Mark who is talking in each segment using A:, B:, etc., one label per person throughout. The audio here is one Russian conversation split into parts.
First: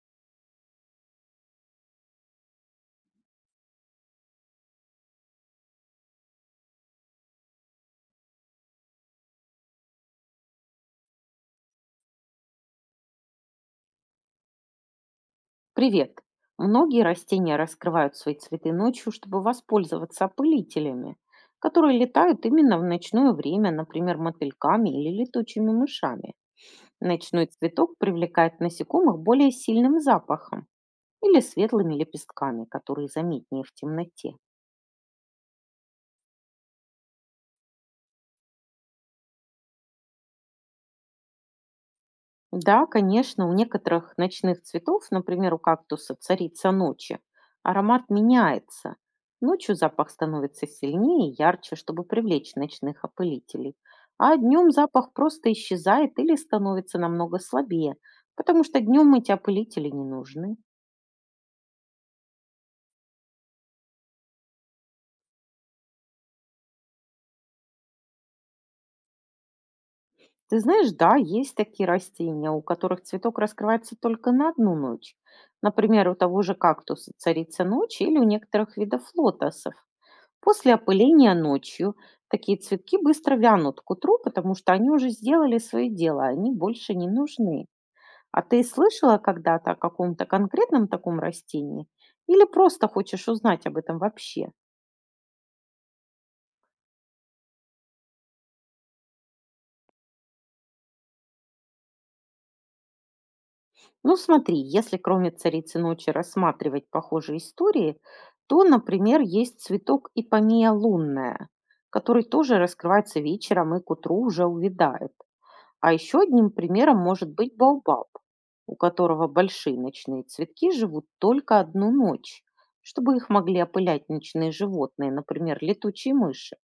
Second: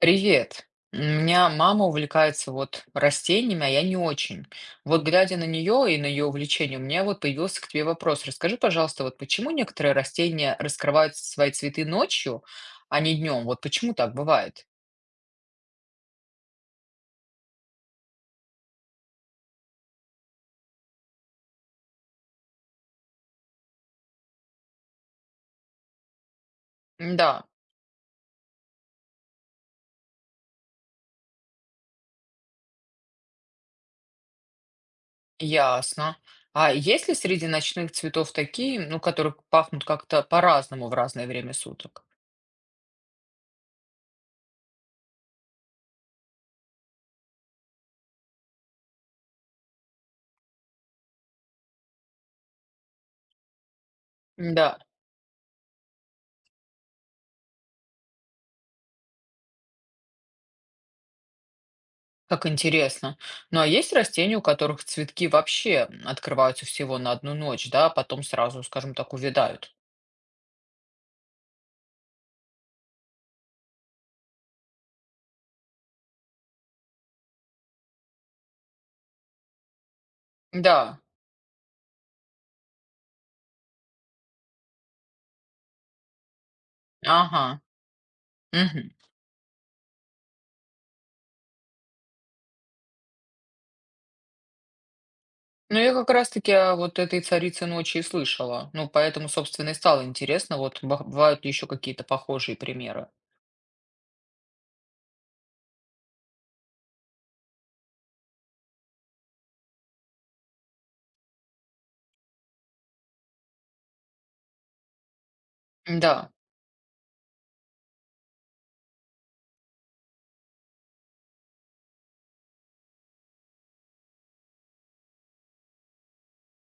A: Привет. У меня мама увлекается вот растениями, а я не очень. Вот глядя на нее и на ее увлечение, у меня вот появился к тебе вопрос. Расскажи, пожалуйста, вот почему некоторые растения раскрывают свои цветы ночью, а не днем? Вот почему так бывает?
B: Привет! Многие растения раскрывают свои цветы ночью, чтобы воспользоваться опылителями, которые летают именно в ночное время, например, мотыльками или летучими мышами. Ночной
A: Да,
B: цветок привлекает насекомых более сильным запахом или светлыми лепестками, которые заметнее в темноте.
A: ясно. А есть ли среди ночных цветов такие, ну, которые пахнут как-то по-разному в разное время суток?
B: Да, конечно, у некоторых ночных цветов, например, у кактуса царица ночи, аромат меняется. Ночью запах становится сильнее и ярче, чтобы привлечь ночных опылителей. А днем
A: Да.
B: запах просто исчезает или становится намного слабее, потому что днем эти опылители не нужны.
A: Как интересно. Ну а есть растения, у которых цветки вообще открываются всего на одну ночь, да, а потом сразу, скажем так, увядают?
B: Ты знаешь, да, есть такие растения, у которых цветок раскрывается только на одну ночь. Например, у того же кактуса царица ночи или у некоторых видов лотосов. После
A: Да,
B: опыления ночью такие цветки быстро вянут к утру, потому что они уже сделали свое дело, они больше не
A: ага,
B: нужны. А ты
A: мгм.
B: слышала когда-то о каком-то конкретном таком растении? Или просто хочешь узнать об этом вообще?
A: Ну я как раз-таки о вот этой царице ночи и слышала. Ну поэтому, собственно, и стало интересно, вот бывают ли еще какие-то похожие примеры?
B: Ну смотри, если кроме царицы ночи рассматривать похожие истории, то, например, есть цветок ипомея лунная, который тоже раскрывается вечером и к утру уже увядает. А еще
A: Да,
B: одним примером может быть баобаб, у которого большие ночные цветки живут только одну ночь, чтобы их могли опылять ночные животные, например, летучие мыши.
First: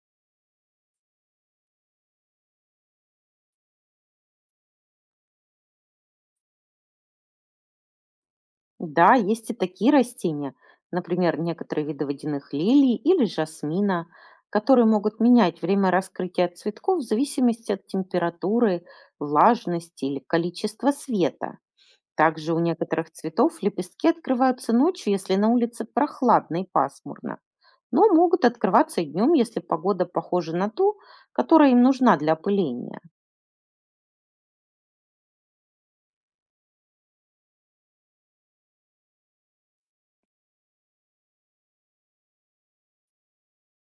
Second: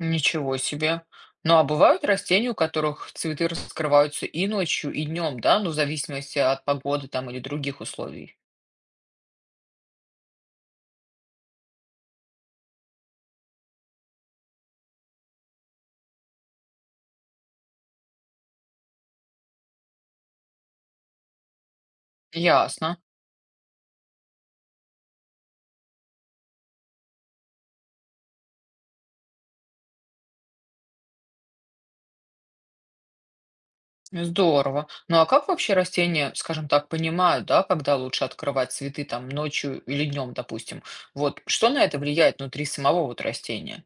A: ничего себе. Ну а бывают растения, у которых цветы раскрываются и ночью, и днем, да, ну в зависимости от погоды там или других условий?
B: Да, есть и такие растения, например, некоторые виды водяных лилий или жасмина, которые могут менять время раскрытия цветков в зависимости от температуры, влажности или количества света. Также у
A: Ясно.
B: некоторых цветов лепестки открываются ночью, если на улице прохладно и пасмурно, но могут открываться и днем, если погода похожа на ту, которая им нужна для опыления.
A: Здорово. Ну а как вообще растения, скажем так, понимают, да, когда лучше открывать цветы там ночью или днем, допустим? Вот что на это влияет внутри самого вот растения?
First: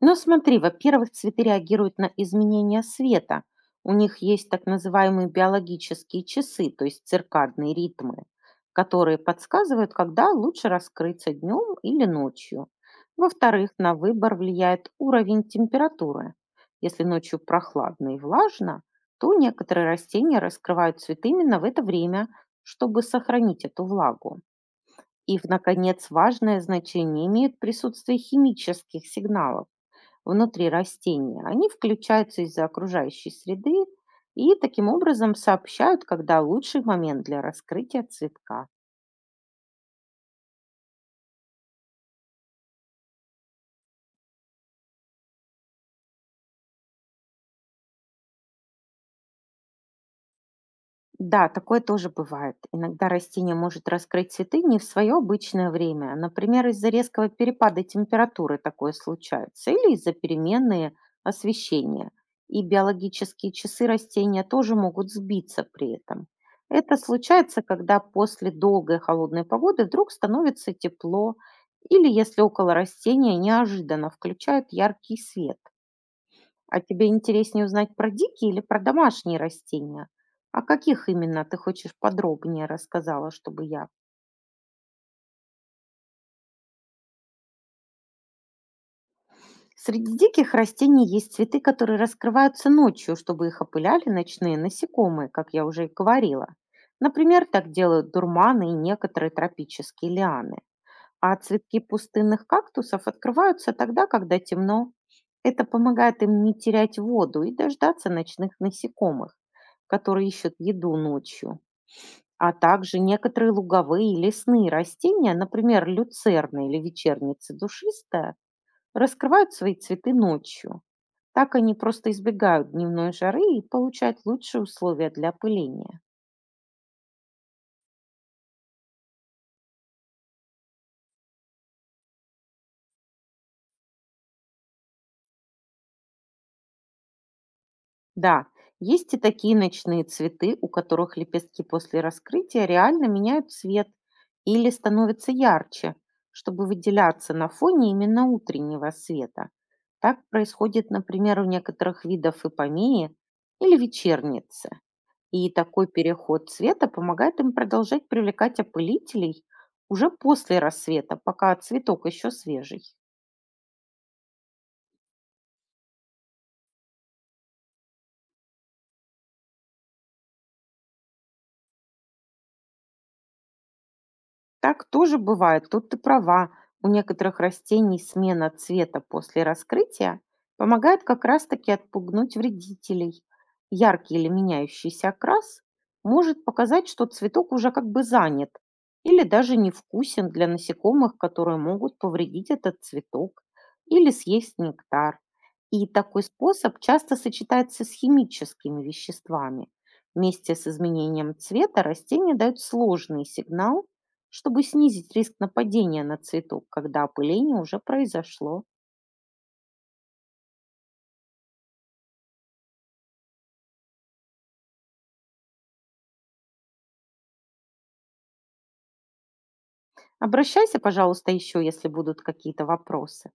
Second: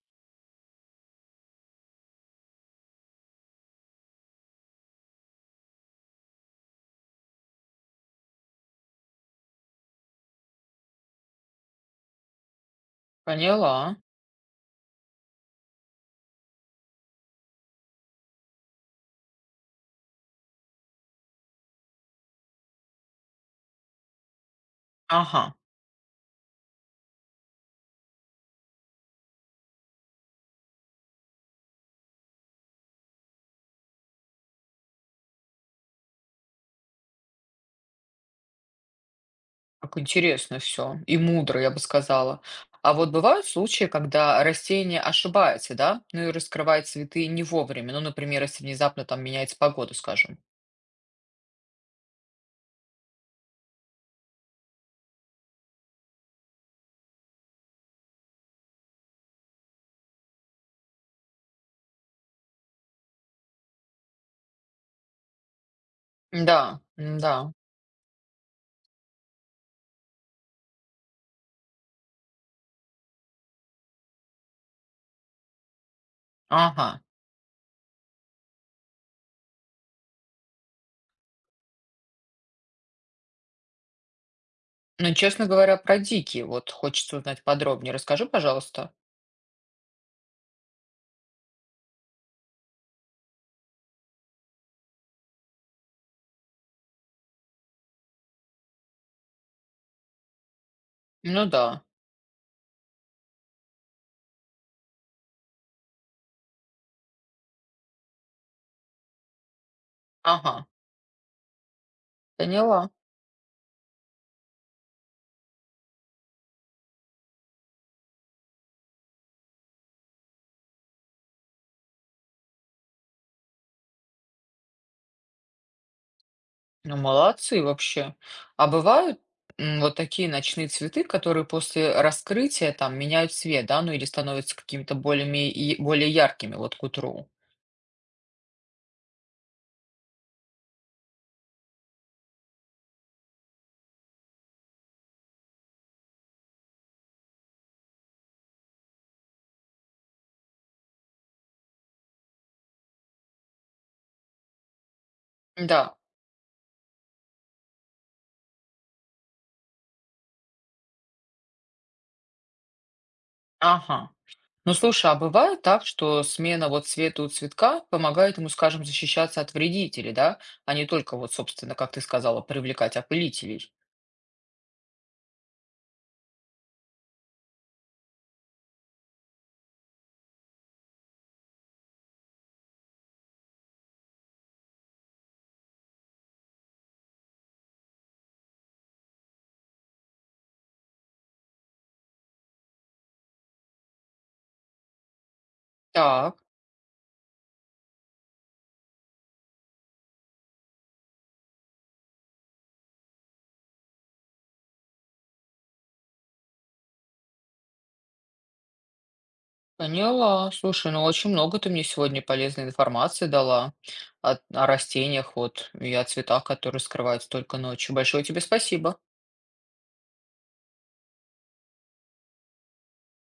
B: Но смотри, во-первых, цветы реагируют на изменения света. У них есть так называемые биологические часы, то есть циркадные ритмы, которые подсказывают, когда лучше раскрыться днем или ночью. Во-вторых, на
A: Поняла.
B: выбор влияет уровень температуры. Если ночью прохладно и влажно, то некоторые растения раскрывают цветы именно в это время, чтобы сохранить эту влагу. И, в
A: Ага,
B: наконец, важное значение имеет присутствие химических сигналов внутри растения. Они включаются из-за окружающей среды и таким образом сообщают, когда лучший момент для раскрытия цветка.
A: как интересно все. И мудро, я бы сказала. А вот бывают случаи, когда растение ошибается, да, ну и раскрывает цветы не вовремя. Ну, например, если внезапно там меняется погода, скажем.
B: Да, такое тоже бывает. Иногда растение может раскрыть цветы не в свое обычное время. Например, из-за резкого перепада температуры такое случается. Или из-за переменные освещения. И биологические часы растения тоже могут сбиться при этом.
A: Да,
B: Это
A: да.
B: случается, когда после долгой холодной погоды вдруг становится тепло, или если около растения неожиданно включают яркий свет. А
A: Ага.
B: тебе интереснее узнать про дикие или про домашние растения? О каких именно ты хочешь подробнее рассказала, чтобы я?
A: Ну, честно говоря, про дикие вот хочется узнать подробнее. Расскажи, пожалуйста.
B: Среди диких растений есть цветы, которые раскрываются ночью, чтобы их опыляли ночные насекомые, как я уже и говорила. Например, так делают дурманы и некоторые тропические лианы. А
A: Ну
B: цветки
A: да.
B: пустынных кактусов открываются тогда, когда темно. Это помогает им не терять воду и дождаться ночных насекомых, которые ищут
A: Ага,
B: еду ночью. А
A: поняла.
B: также некоторые луговые и лесные растения, например, люцерна или вечерница душистая, раскрывают свои цветы ночью. Так они просто избегают дневной жары и получают лучшие условия для опыления.
A: Ну, молодцы вообще. А бывают вот такие ночные цветы, которые после раскрытия там меняют цвет, да, ну или становятся какими-то более, более яркими вот к утру.
B: Да, есть и такие ночные цветы, у которых лепестки после раскрытия реально меняют цвет или становятся ярче, чтобы выделяться на фоне именно утреннего света. Так происходит, например, у некоторых видов ипомеи или вечерницы. И такой
A: Да,
B: переход цвета помогает им продолжать привлекать опылителей уже после рассвета, пока цветок еще свежий.
A: ага. Ну, слушай, а бывает так, что смена вот цвета у цветка помогает ему, скажем, защищаться от вредителей, да, а не только вот, собственно, как ты сказала, привлекать опылителей.
B: Так тоже бывает, тут ты права. У некоторых растений смена цвета после раскрытия помогает как раз-таки отпугнуть вредителей. Яркий или меняющийся окрас может показать, что цветок уже как бы занят или даже невкусен для насекомых, которые могут повредить этот цветок или съесть нектар. И такой
A: Так.
B: способ часто сочетается с химическими веществами. Вместе с изменением цвета растения дают сложный сигнал, чтобы снизить риск нападения на цветок, когда опыление уже произошло.
A: Поняла. Слушай, ну очень много ты мне сегодня полезной информации дала о растениях вот и о цветах, которые скрываются только ночью. Большое тебе спасибо.
B: Обращайся, пожалуйста, еще, если будут какие-то вопросы.